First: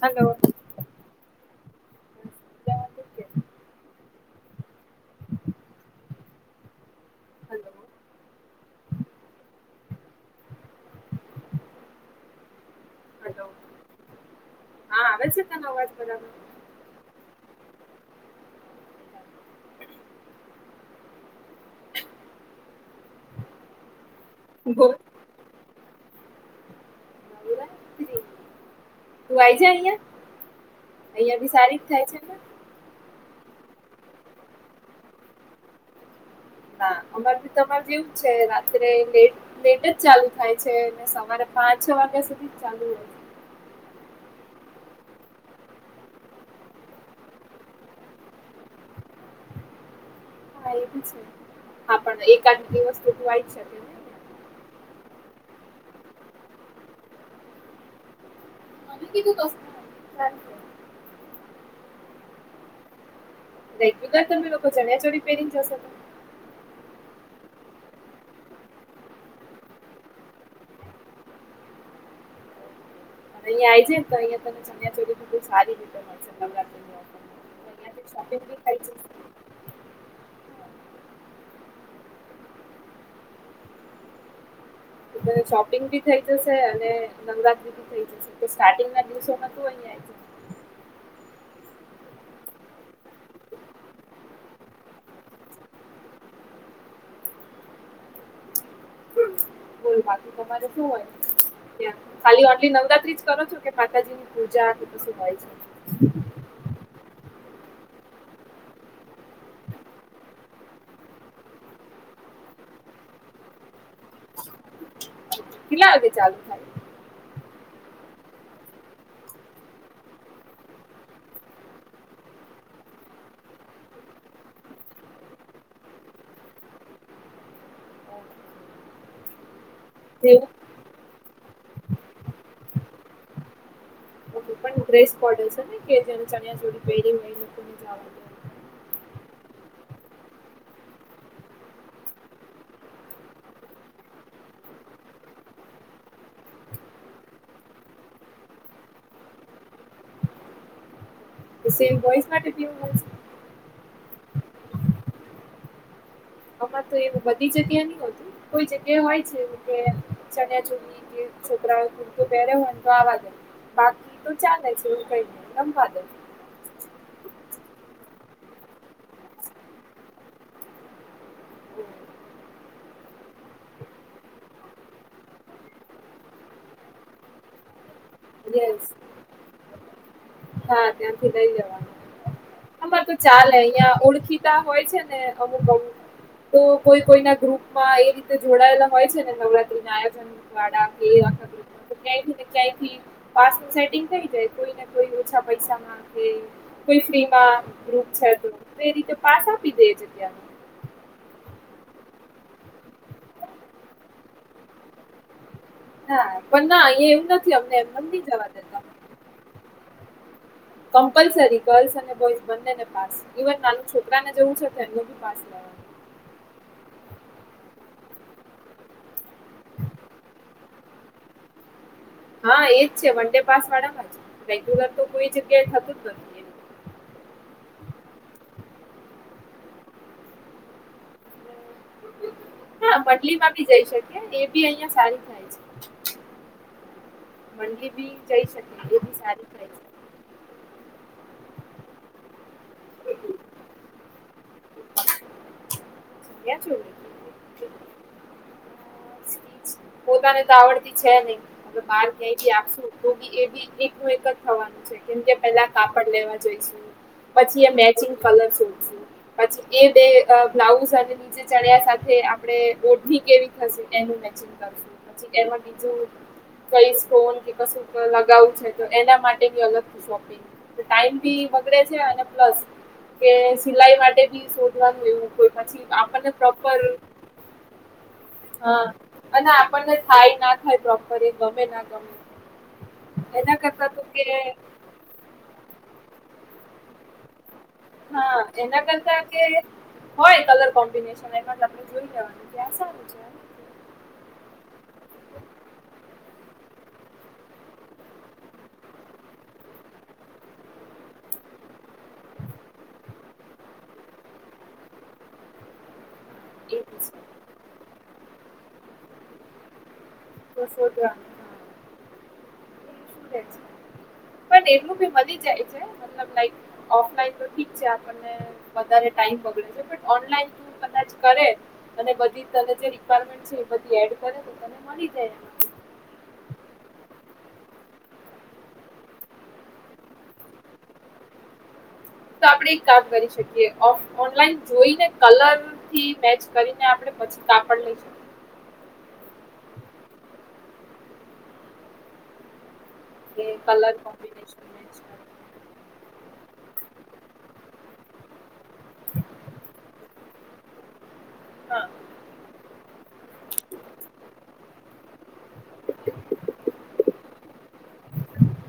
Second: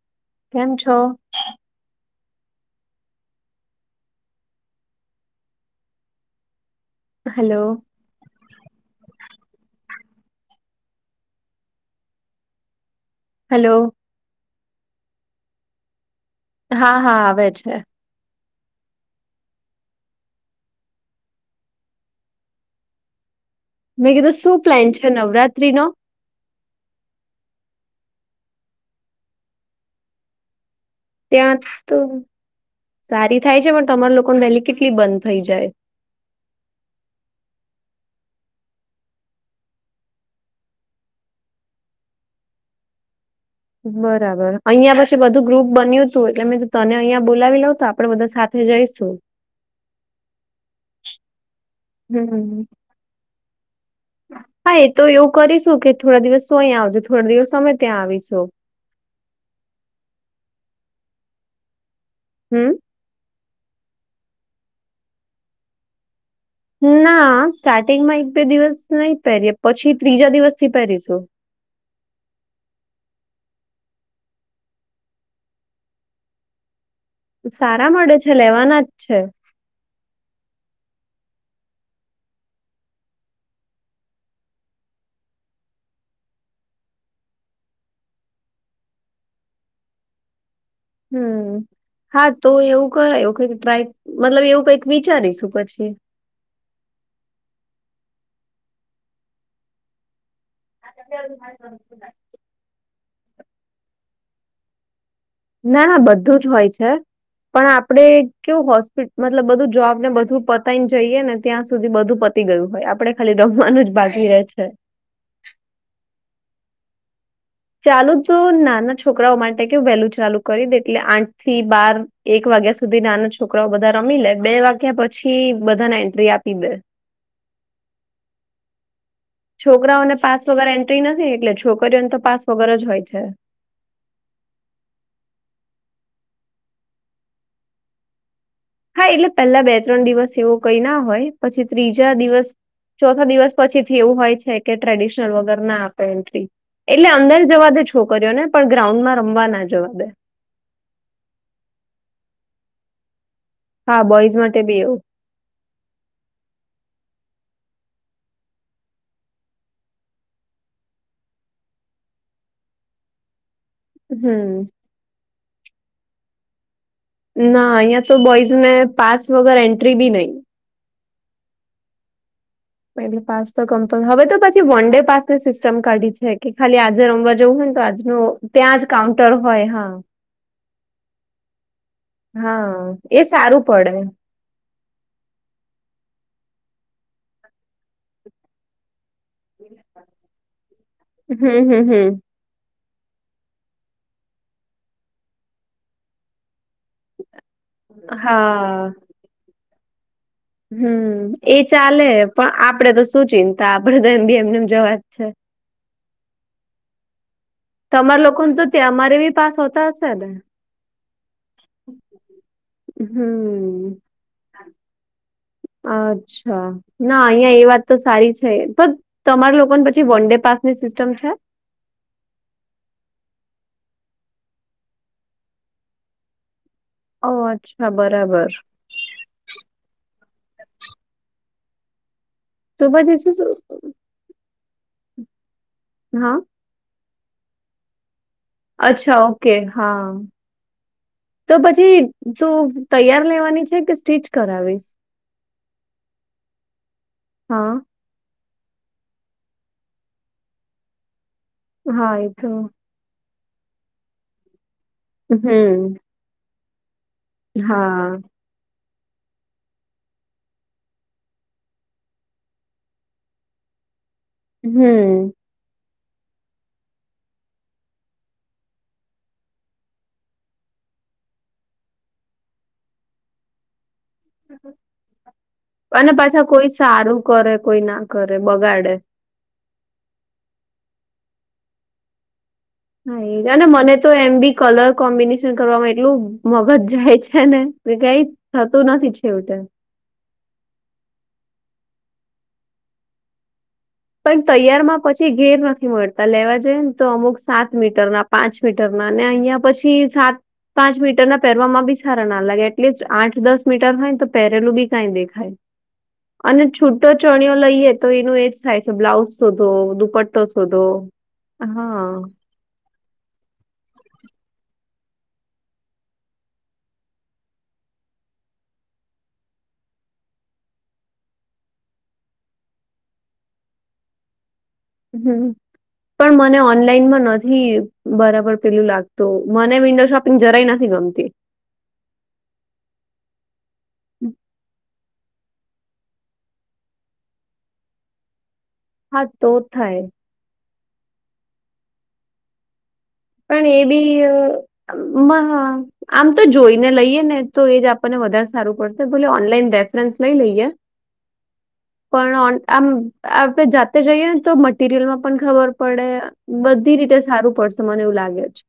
Hello. કેમ છો? Hello. Hello hello હા આવે છે તને અવાજ બધનો? હા હા આવે છે. બરાબર મેં કીધું શું પ્લેન બોલ છે નવરાત્રી નો. તું આઈ જાય અહીંયા. અહિયાં બી ત્યાં સારી જ તો થાય છે ને. સારી થાય છે પણ તમારા લોકોને વહેલી કેટલી બંધ થઈ જાય. અમારે બી તમારા જેવું જ છે રાત્રે લેટ લેટ જ ચાલુ થાય છે સવારે પાંચ છ વાગ્યા સુધી ચાલુ હોય બરાબર અહિયાં પછી બધું ગ્રુપ બન્યું હતું એટલે મે તને અહિયાયા બોલાવી લઉં તો આપડે બધા જઈશું. હા એ બી છે હા પણ હમ્મ. એકાદ દિવસ આઈ શકે ને. હા એ તો એવું કરીશું કે થોડા દિવસ તું અહીં આવજે થોડા દિવસ અમે ત્યાં આવીશું. [unintelligible] હમ દેટદ તમે લોકો ચણીયા ચોડી પેરી જશો ના સ્ટાર્ટિંગ માં એક બે દિવસ નહી પહેરીએ પછી ત્રીજા દિવસ થી પહેરીશું અહિયાં આઈ જે તો અહિયાં ચણિયાચોલી સારી રીતે મળશે સારા ઓફરમાં. મળે તો છે લેવાના જ અહીંયાથી છે. ત શોપિંગ ભી થઈ જશે અને નવરાત્રી [unintelligible] ના દિવસોમાં હમ હા તો એવું કરાયું કઈક ટ્રાય મતલબ એવું કઈક વિચારીશું પછી બ બાકી તમારે શું હોય ખાલી આટલી નવરાત્રી છો કે માતાજી ની પૂજા કે શું હોય છે ના ના બધું જ હોય છે પણ આપડે કેવું હોસ્પિટ મતલબ બધું જોબને બધું પતાવીને જઈએ ને ત્યાં સુધી બધું તી ગયું હોય આપડણે ખાલી રમવાનું જ બાકી રહેે છે કેટલા વાગે ચાલુ થાય ચાલુ તો નાના છોકરાઓ માટે કે હ વહેલું ચાલુ કરી દે એટલે આઠ થી બાર એક વાગ્યા સુધી નાના છોકરાઓ બધા રમી લે બે વાગ્યા પછી બધાને એન્ટ્રી આપી દે છોકરાઓને પાસ જેવું વગર એન્ટ્રી નથી એટલે છોકરીઓને તો પાસ વગર જ હોય છે ઓકે પણ ડૈસ કોડ છે ને કે જેને ચણ્યા ચોડી પહેરી હો એ લોકોને જવા હા એટલે પહેલા બે ત્રણ દિવસ એવો કઈ ના હોય પછી ત્રીજા દિવસ ચોથા દિવસ પછી થી એવું હોય છે કે ટ્રેડિશનલ વગર ના આપે એન્ટ્રી એટલે અંદર જવા દે છોકરીઓને પણ ગ્રાઉન્ડમાં રમવા ના જવા દે સેમ બોયસ માટે બીહો હા બોઈઝ માટે બી એવું આમાં તો એવું બધી જગ્યા નની હોતું કોઈ જગ્યા એ હોય છે એવું કે ચણીયા ચોલી કે છોકરાઓ કૂતો પહેરે હો તો આ વાદે બાકી તો ચાલે હમ છે એવુ કઈ રમવા દે ના યા તો બોયઝ ને પાસ વગેર એન્ટ્રી ભી નહીં હમ એટલે પાસ તો ગમતો હવે તો પછી વન ડે પાસ ની સિસ્ટમ કાઢી છે કે ખાલી આજે રમવા જવું હોયને તો આજ ન ત્યાં જ યસ કાઉન્ટર હોય હા હા ત્યાંથી લઈ જવાનું હા આમાર તો એ ચાલે સારું અહિયાં પડે ઓળખી હોય છે ને અમુક અમુક તો કોઈ કોઈના ગ્રુપમાં એ રીતે જોડાયેલા હોય છે ને ડા હમ હમ હમ કેથી [unintelligible] પાસ ન સેટિંગ થઈ જાય કોઈ ને કોઈ ઓછા પૈસા માંખે કોઈ ફ્રીમાં ગ્રુપ છે તો એ હા રીતે પાસ આપી દે છે ત્યા હમ એ ચાલે પણ આપડે તો શું ચિંતા આપડે તો એમ બી એમને એમ જવાજ છે હા પણ ના એવ તમારા લોકો ન તો અમારે બી પાસ હોતા હશે ને કમ્પલસરી ગર્લ્સ અને બોઈસ બંનેને પાસ ઇવન ના હમ છોકરાને જવું છે એમનો બી પાસ લેવાનો અચ્છા ના અહિયાં એ વાત તો સારી છે તમારા લોકો ને પછી વન ડે પાસ ની સિસ્ટમ છે હા એજ છે વન ડે પાસ વાળા માં છે રેંગ્યુલર તો કોઈ જગ્યાએ થતું જ નથી એવું. ઓ અચ્છા બરાબર. તો હા પછી શું શું મડલીમાં બી જઈ શકી એ બી અહિયાં સારું થાય છે. હા. મે બી [unintelligible] એ બી અચ્છા સારી ઓકે થાય છે. હા તો પછી તું તૈયાર લેવાની છે કે સ્ટીચ કરાવીશ ક્યાં છું હા પોતાને તો આવડતી છે નહીં બાર હા એ તો ક્યાંથી આપશું મોગી એ બી એકું એક જ થવાનું છે કેમકે પેલા હમ કાપડ લેવા જઈશું. પછી એ મેચિંગ હા કલર શોધશું. પછી એ બે બ્લાઉઝ અને નીચે ચણ્યા સાથે આપણે ઓઢણી કેવી થશે. એનું મેચિંગ કરશું હમ પછી એમાં બીજ કઈ સ્ટોન કે કશું લગાવું છે તો એના માટે બી અલગથી શોપિંગ. ટાઈમ બી બગડે છે અને પ્લસ કે સિલાઈ માટે શોધવા જોયું પછી અને આપણને પાછા કોઈ પ્રોપર સારું કરે કોઈ ના કરે હા બગાડે. અને આપણને થાય ના થાય પ્રોપર એ ગમે ના ગમે. હા એ એના અને કરતા મને તો કે એમ બી કલર કોમ્બિનેશન કરવામાં એટલું મગજ જાય છે ને તે કઈ હા એના થતું નથી કરતા કે છેવટે. હોય કલર કોમ્બિનેશન એ વા આપણે જોઈ લેવાનું ક્યાં સારું છે. પણ તૈયારમાં પછી ઘેર નથી મળતા લેવા જઈએ ને તો અમુક સાત મીટર ના પાંચ મીટર ના અને અહિયાં પછી સાત પાંચ મીટર ના પહેરવામાં બી સારા ના લાગે એટલીસ્ટ આઠ દસ મીટર હોય ને તો પહેરેલું બી કાંઈ દેખાય. અને એ જ છૂટો છે ચણયો લઈએ તો એનું એજ થાય છે બ્લાઉઝ શોધો દુપટ્ટ તો સીધો હા. એ શું રહે છે પણ એટલું બી વધી જાય છેલ ઓફલાઈન તો ઠીક છે આપણે વધારે ટાઈમ બગડે છે ઓનલાઈન કદાચ કરે અને બધી ત જે રિક્વાયરમેન્ટ છે એ બધી એડ કરે તો તને મળી જાય હમ્મ. એમાંથી. પણ મને ઓનલાઈનમાં નથી બરાબર પેલું લાગતું મને વિન્ડો શોપિંગ જરાય નથી ગમતી. તો આપડે એક કામ કરી શકીએ ઓનલાઈન જોઈને કલર થી મેચ કરીને આપડણે પછી કાપડ લઈશું. હા તો થાય. કે પણ એ કલર કોમ્બિનેશન મેચ કરીને. બી આમ તો જોઈને લઈએે ને તો એ જ આપણને વધારે સારું પડશે ભોલે ઓનલાઈન રેફરન્સ લઈ લઈએ હા પણ આમ આપણે જાતે જઈએ ને તો મટીરિયલમાં પણ ખબર પડે બધી રીતે સારું પડશે. મને એવું લાગે છે.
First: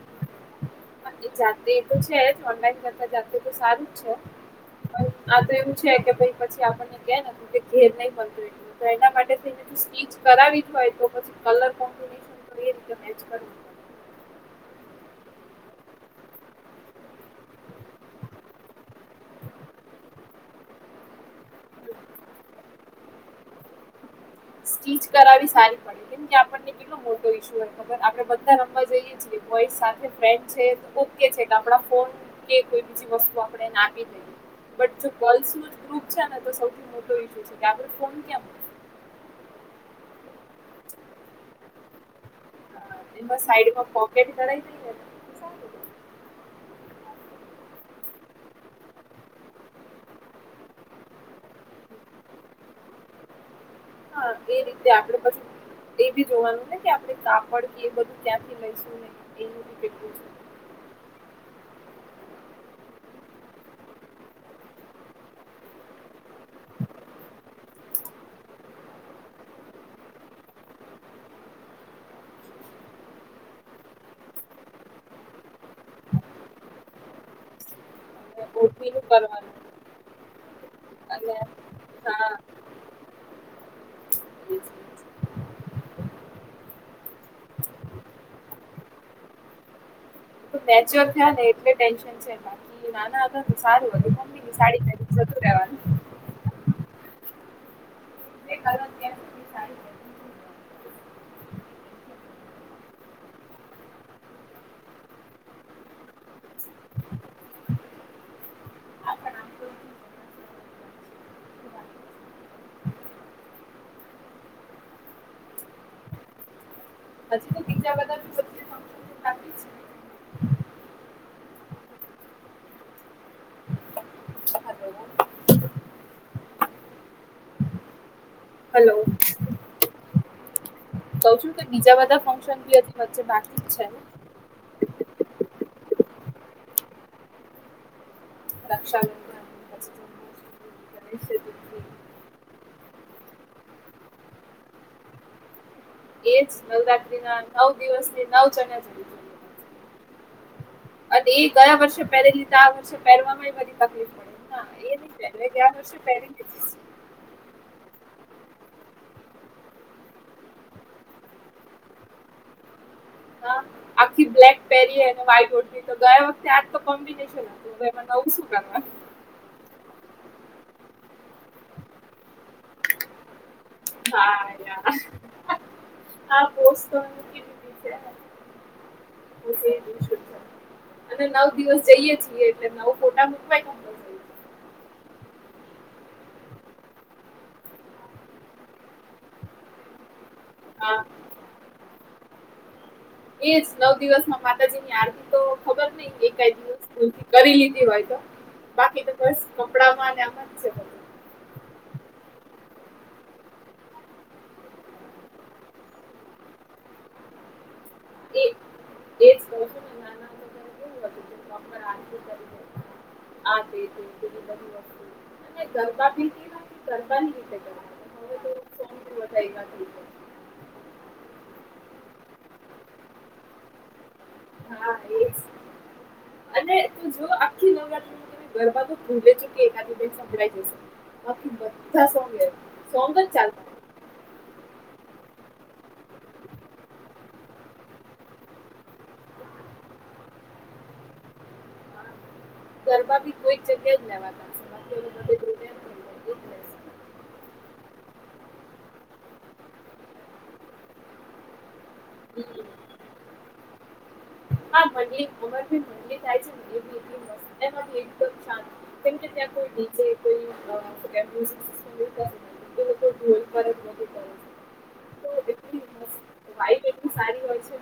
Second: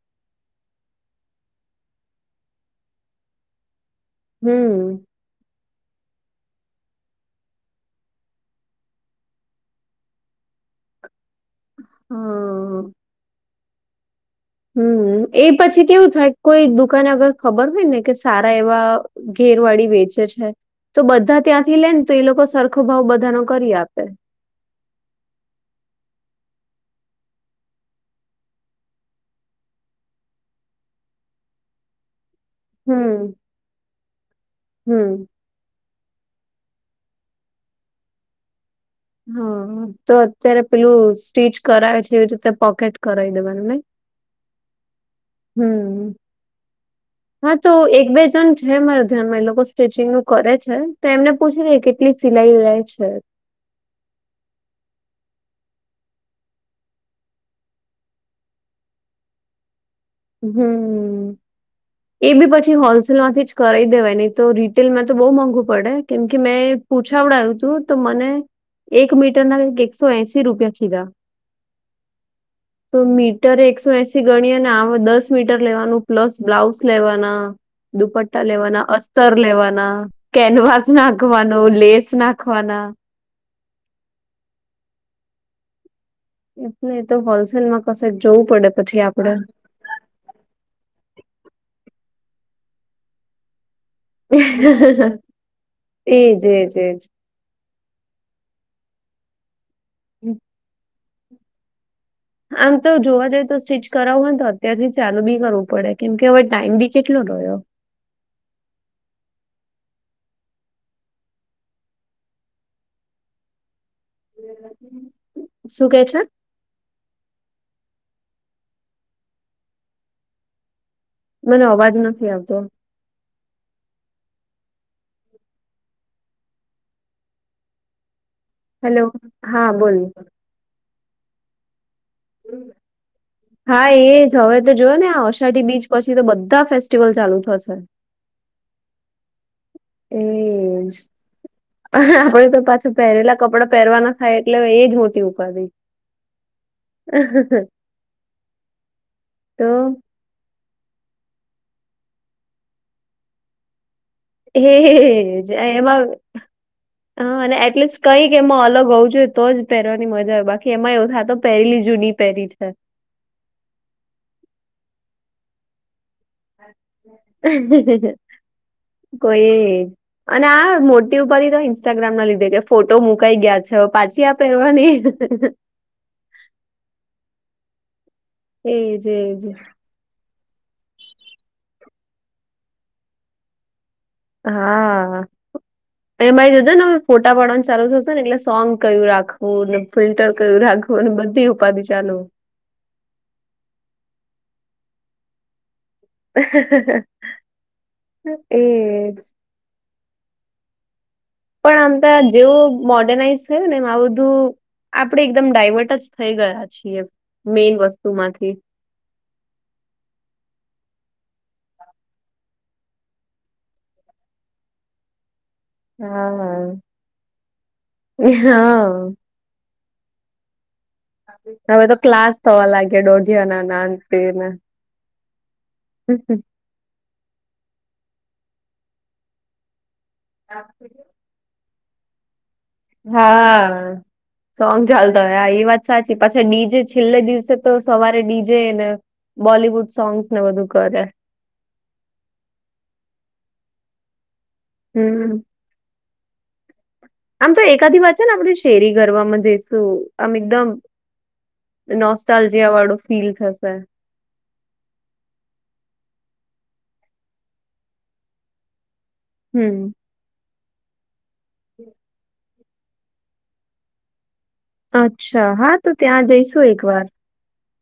એ જાતે એ તો છે જ ઓનલાઈન કરતા જાતે તો સારું જ છે. હમ્મ. આ પણ તો એવું છે કે પછી આપણને કેું કે ઘેર નહી બનતું તો એના માટેને સ્ટીચ કરાવી હોય તો પછી કલર કોમ્બિનેશન કરી હા. રીતે મેચ કર હમ એ પછી કેવું થાય કોઈ દુકને અગર ખબર હોય ને કે સારા એવા ઘેરવાળી વેચે છે તો બધા ત્યાંથી લે ને તો એ લોકો સરખો ભાવ બધા ન કરી આપે. સ્ટીચ કરાવી સારી પડે કેમ કે આપણને કેટલો મોટો ઇશ્ય હોય ખબર આપડે બધા રમવા જઈએ. છીએ બોઈસ સાથે ફ્રેન્ડ છે ઓકે છે કા આપડા ફોન કે કોઈ બીજી હમ્મ વસ્તુ આપણે ના આપી દઈ બ હમ્મ. જોલ્સ ન જ ગપ અચ્છા તો સૌથી મોટો ઈશુ છે કે આપડે ફોન ક્યા મુકવો? હા તો અત્યારે પેલું સ્ટીચ કરાવે છે એવી રીતે પકેટ કર એમાં દવાનું નય. સાઈડમાં પોકેટ કરાવી દઈએ ને તો સારું રહે. હમ્મ. હા તો એક બે જણ છે મારા ધ્યાનમાં એ લોકો સ્ટિચિંગ નું કરે છે તો એમને પૂછી લે કે કેટલી સિલાઈ લેય છે. હા એ રીતે આપડ પછી એ બી જોવાનું ને કે આપે કાપડ બું ક્યાંથી લઈશું એવું. હમ. એ બી પછી હોલસેલમાંથી જ કરાવ દેવાય નહી તો રીટેલમાં તો બો મોંઘુ પડે કેમ કે મેં પૂછાવડાવું હતું તો મને એક મીટરના એકસો એસી રૂપિયા કીધા તો મીટર એકસો એસી ગણી અને આ દસ મીટર લેવાનું પ્લસ બ્લાઉઝ લેવાના દુપટ્ટા અને લેવાના ઓળખીનું અસ્તર કરવાનું લેવાના કેનવાસ અને નાખવાનો લેસ હા નાખ ખવાના હ એટલે તો હોલસેલમાં કશે જવું પડે પછી આપડે નેચ્યોર થયા ને એટલે ટેન્શન છે બાકી નાના સારું હતું મમ્મીની સાડી જતું રવાનું [inaudible] એજ એજ એજ [inaudible] આમ તો જોવા જઈએ તો સ્ટીચ કરાવું ને તો અત્યારથી ચાલુ બી કરવું પડે કેમ કે હવે ટાઈમ ભી કેટલો રહ્યો [inaudible] શું કે છે? પછી તો બીજા બધા [inaudible] મને અવાજ નથી આવતો હાલો. હેલો હા બોલ કઉ શું કે બીજા બધા ફંક્શન બી હજી વચ્ચે બાકી છે. હા એજ હવે તો જોયને આ અષાઢી બીચ પછી તો બધા ફેસ્ટીિવલ ચાલુ થશે રક્ષા [inaudible] એજ આપડે તો પાછું પહેરેલા કપડાં પહેરવાના થાય એટલે એ જ મોટી ઉપાધી એજ નવરાત્રીના નવ દિવસની નવ ચણયા ચ તો અને એ ગયા વર્ષે પહેરે લીધ આ વર્ષે પહેરવામાં બધી તકલીફ પડે ના હે એ નહીં પહેરે જ ગયા વર્ષે એમાં પહેરી લીધી હા અને એટલીસ્ટ કઈક એમાં અલગ હોવુ જોઈએ તો જ પહેરવાની મજા આવે બાકી એમાં એવું થાયતો પહેરેલી જૂની પેરી છે. હા આખી બ્લેક પેરી અને વ્હાઈટ ઓઢણી તો ગયા વ તે આ તો કોમ્બિનેશન હતુ અને એમા નવુ સુ ક કોઈ અને આ મોટી ઉપાધી તો ઇન્સ્ટાગ્રામના લીધે છે. ફોટો મુકાઈ ગયા છે, પાછી આ હા પહેરવાની યાર [inaudible] એજ એજ અને નવ દિવસ જઈએ છીએ એટલે નવ ફોટા મુકવાય હા. એમાંય જો જે ને હવે ફોટા પાડવાનું ચાલુ થશે ને એટલે સોંગ કયું રાખ કોને ફિલ્ટર કરું રાખવું હા અને બધી ઉપાધિ ચાલુ એ જ નવ દિવસમાં માતાજીની આરતી તો ખબર નય એકય દિવસ ભુલથી કરી લીધી હોય તો બાકી તો એજ બસ કપડામાં ને આમાં જ છે. પણ આમ ત જેવું મોર્ડનાઈઝ થયું ને એમ આ બધું આપણે એકદમ ડાયવર્ટ જ થઈ ગયા છીએ મેઈન એ વસ્તુમાંથી એ જ [unintelligible] આ [unintelligible] ગરબા બીતી હા ગરબા ની રીતે હા [unintelligible] હવે તો ક્લાસ થવા લાગે દોઢિયાના નાં તે ને [inaudible] હા એ જ અને જો આખી નવરાત્રી તમે ગરબા તો ભૂલે ચુકા [unintelligible] સંળઈ જશે આપકી બધા સોંગે હે હા. સોંગ ચાલતો હોય આ એ વાત સાચી પાછી ડીજે છેલ્લે દિવસે તો સવારે ડીજે ને બોલિવુડ સોંગ્સ ને બધું કરે હોય. ગરબા બી કોઈ એક જગ્યા જ લેવાતા હવે બધે હમ્મ ગ્રુપ એમ થઈ જાય એક રહેશે. આમ તો એકાધી વાંચે ને આપધ શેરી ગરવામાં જઈશું આમ એકદમ નોસ્ટાલજીિયા વાળું ફીલ થશે હા ભી મગરી મ થાય છે ભ બી એલી મસ્ત એકદમાન કે ત કોઈ દીજે કોઈ સુ કેવાય હમ્મ તે લોકો ઢોલ ફત નથી ત અચ્છા હા તો ત્યાં જઈશું એક વાઇબ વાર એટલી સારી હોય છે.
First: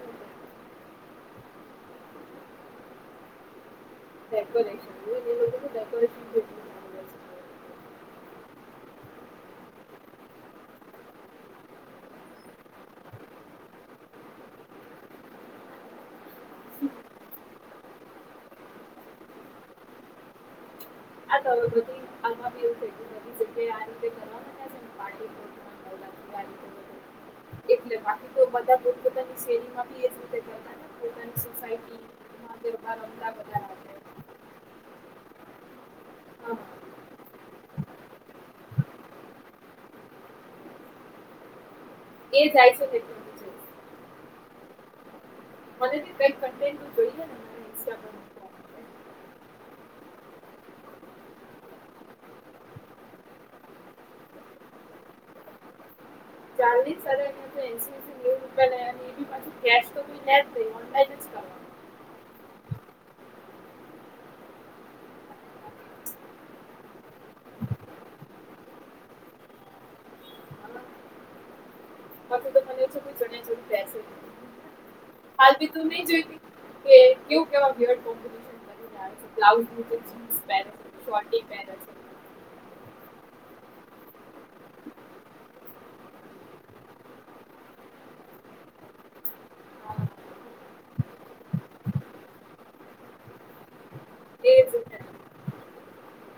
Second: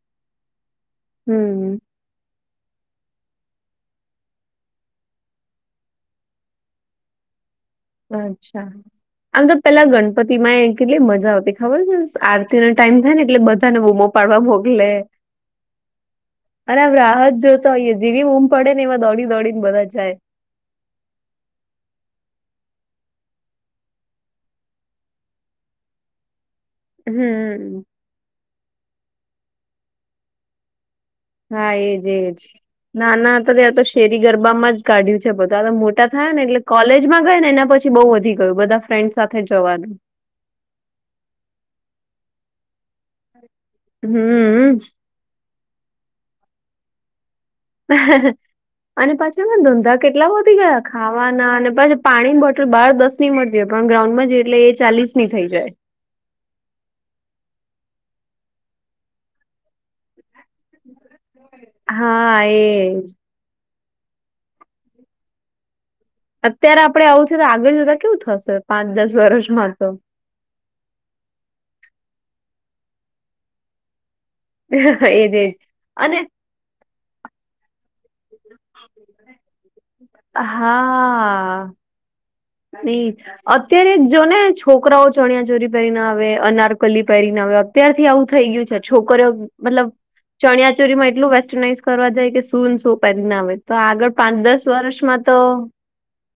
હમ્મ ડેકોરેશનને [unintelligible] ડેકોરેશનું અચ્છા આમ તો પેલા ગણપતિ માં કેટલી મજા આવતી ખબર છે આરતી ન ટાઈમ થાય ને એટલે બધાને બમ પડવા મોકલે અને આમ રાહત જોતો હોઈએ જેવી ઊમ પડે ને એમાં દોડી દોડીને બધા જાય આ થવ બધી આ બીવ જગ્યા આ રીતે કરવા [unintelligible] [inaudible] હમ્મ એટલે બાકી તો બધા પોતપતાની શેરીમાં બી એ રીતે જતા હા એજ એજ ના રમતા ના તો બધા ત્યાં તો રાત્રે શેરી ગરબામાં જ કાઢ્યું છે બધા તો મોટા થાય ને હા એટલે કોલેજમાં ગય ને એના પછી બઉુ વધી ગયું બધા ફ્રેન્ડ સાથે જવાનું એ જાય છે. જઈશ. હમ્મ મનેથી કઈ [unintelligible] જોઈલા ને ઇન્સ્ટા પર મૂકવા [unintelligible] અને પછી એ ધંધા કેટલા વધી ગયા ખાવાના અને પછી પાણીની બોટલ બહાર દસ ન મળતી હોય પણ ગ્રાઉન્ડમાં જ એટલે એ ચાલીસ ની થઈ જાય ચાલીસ અને [unintelligible] [unintelligible] કેસ તો ને ર ઓનલાઇન જ કરવાનું હા એજ અત્યારે આપડે આવું છ તો આગળ જતા કેવું થશે પાંચ દસ વર્ષમાં તો હજુ તો મને જણ્યા જ બેસે એજ એજ હાલ બી તું નહી અને જોઈતી કે કેવું કેવા [unintelligible] કોમ્ બની છે બ્લાઉ જીન્સ પ છે શ પહેરે છે. ઈજ અત્યારે જો ને છોકરાઓ ચણિયા ચોરી પહેરીને આવે અનારકલી પહેરીને આવે તત્યારથી આવું થઈ ગયું છે છોકરિયો મતલબ ચણચોરીમાં એટલું વેસ્ટર્નાઈઝ કરવા જાય કે સૂ ને શો પહેરીને આવે તો આગળ પાંચ છે દસ એ જ વર્ષમાં તો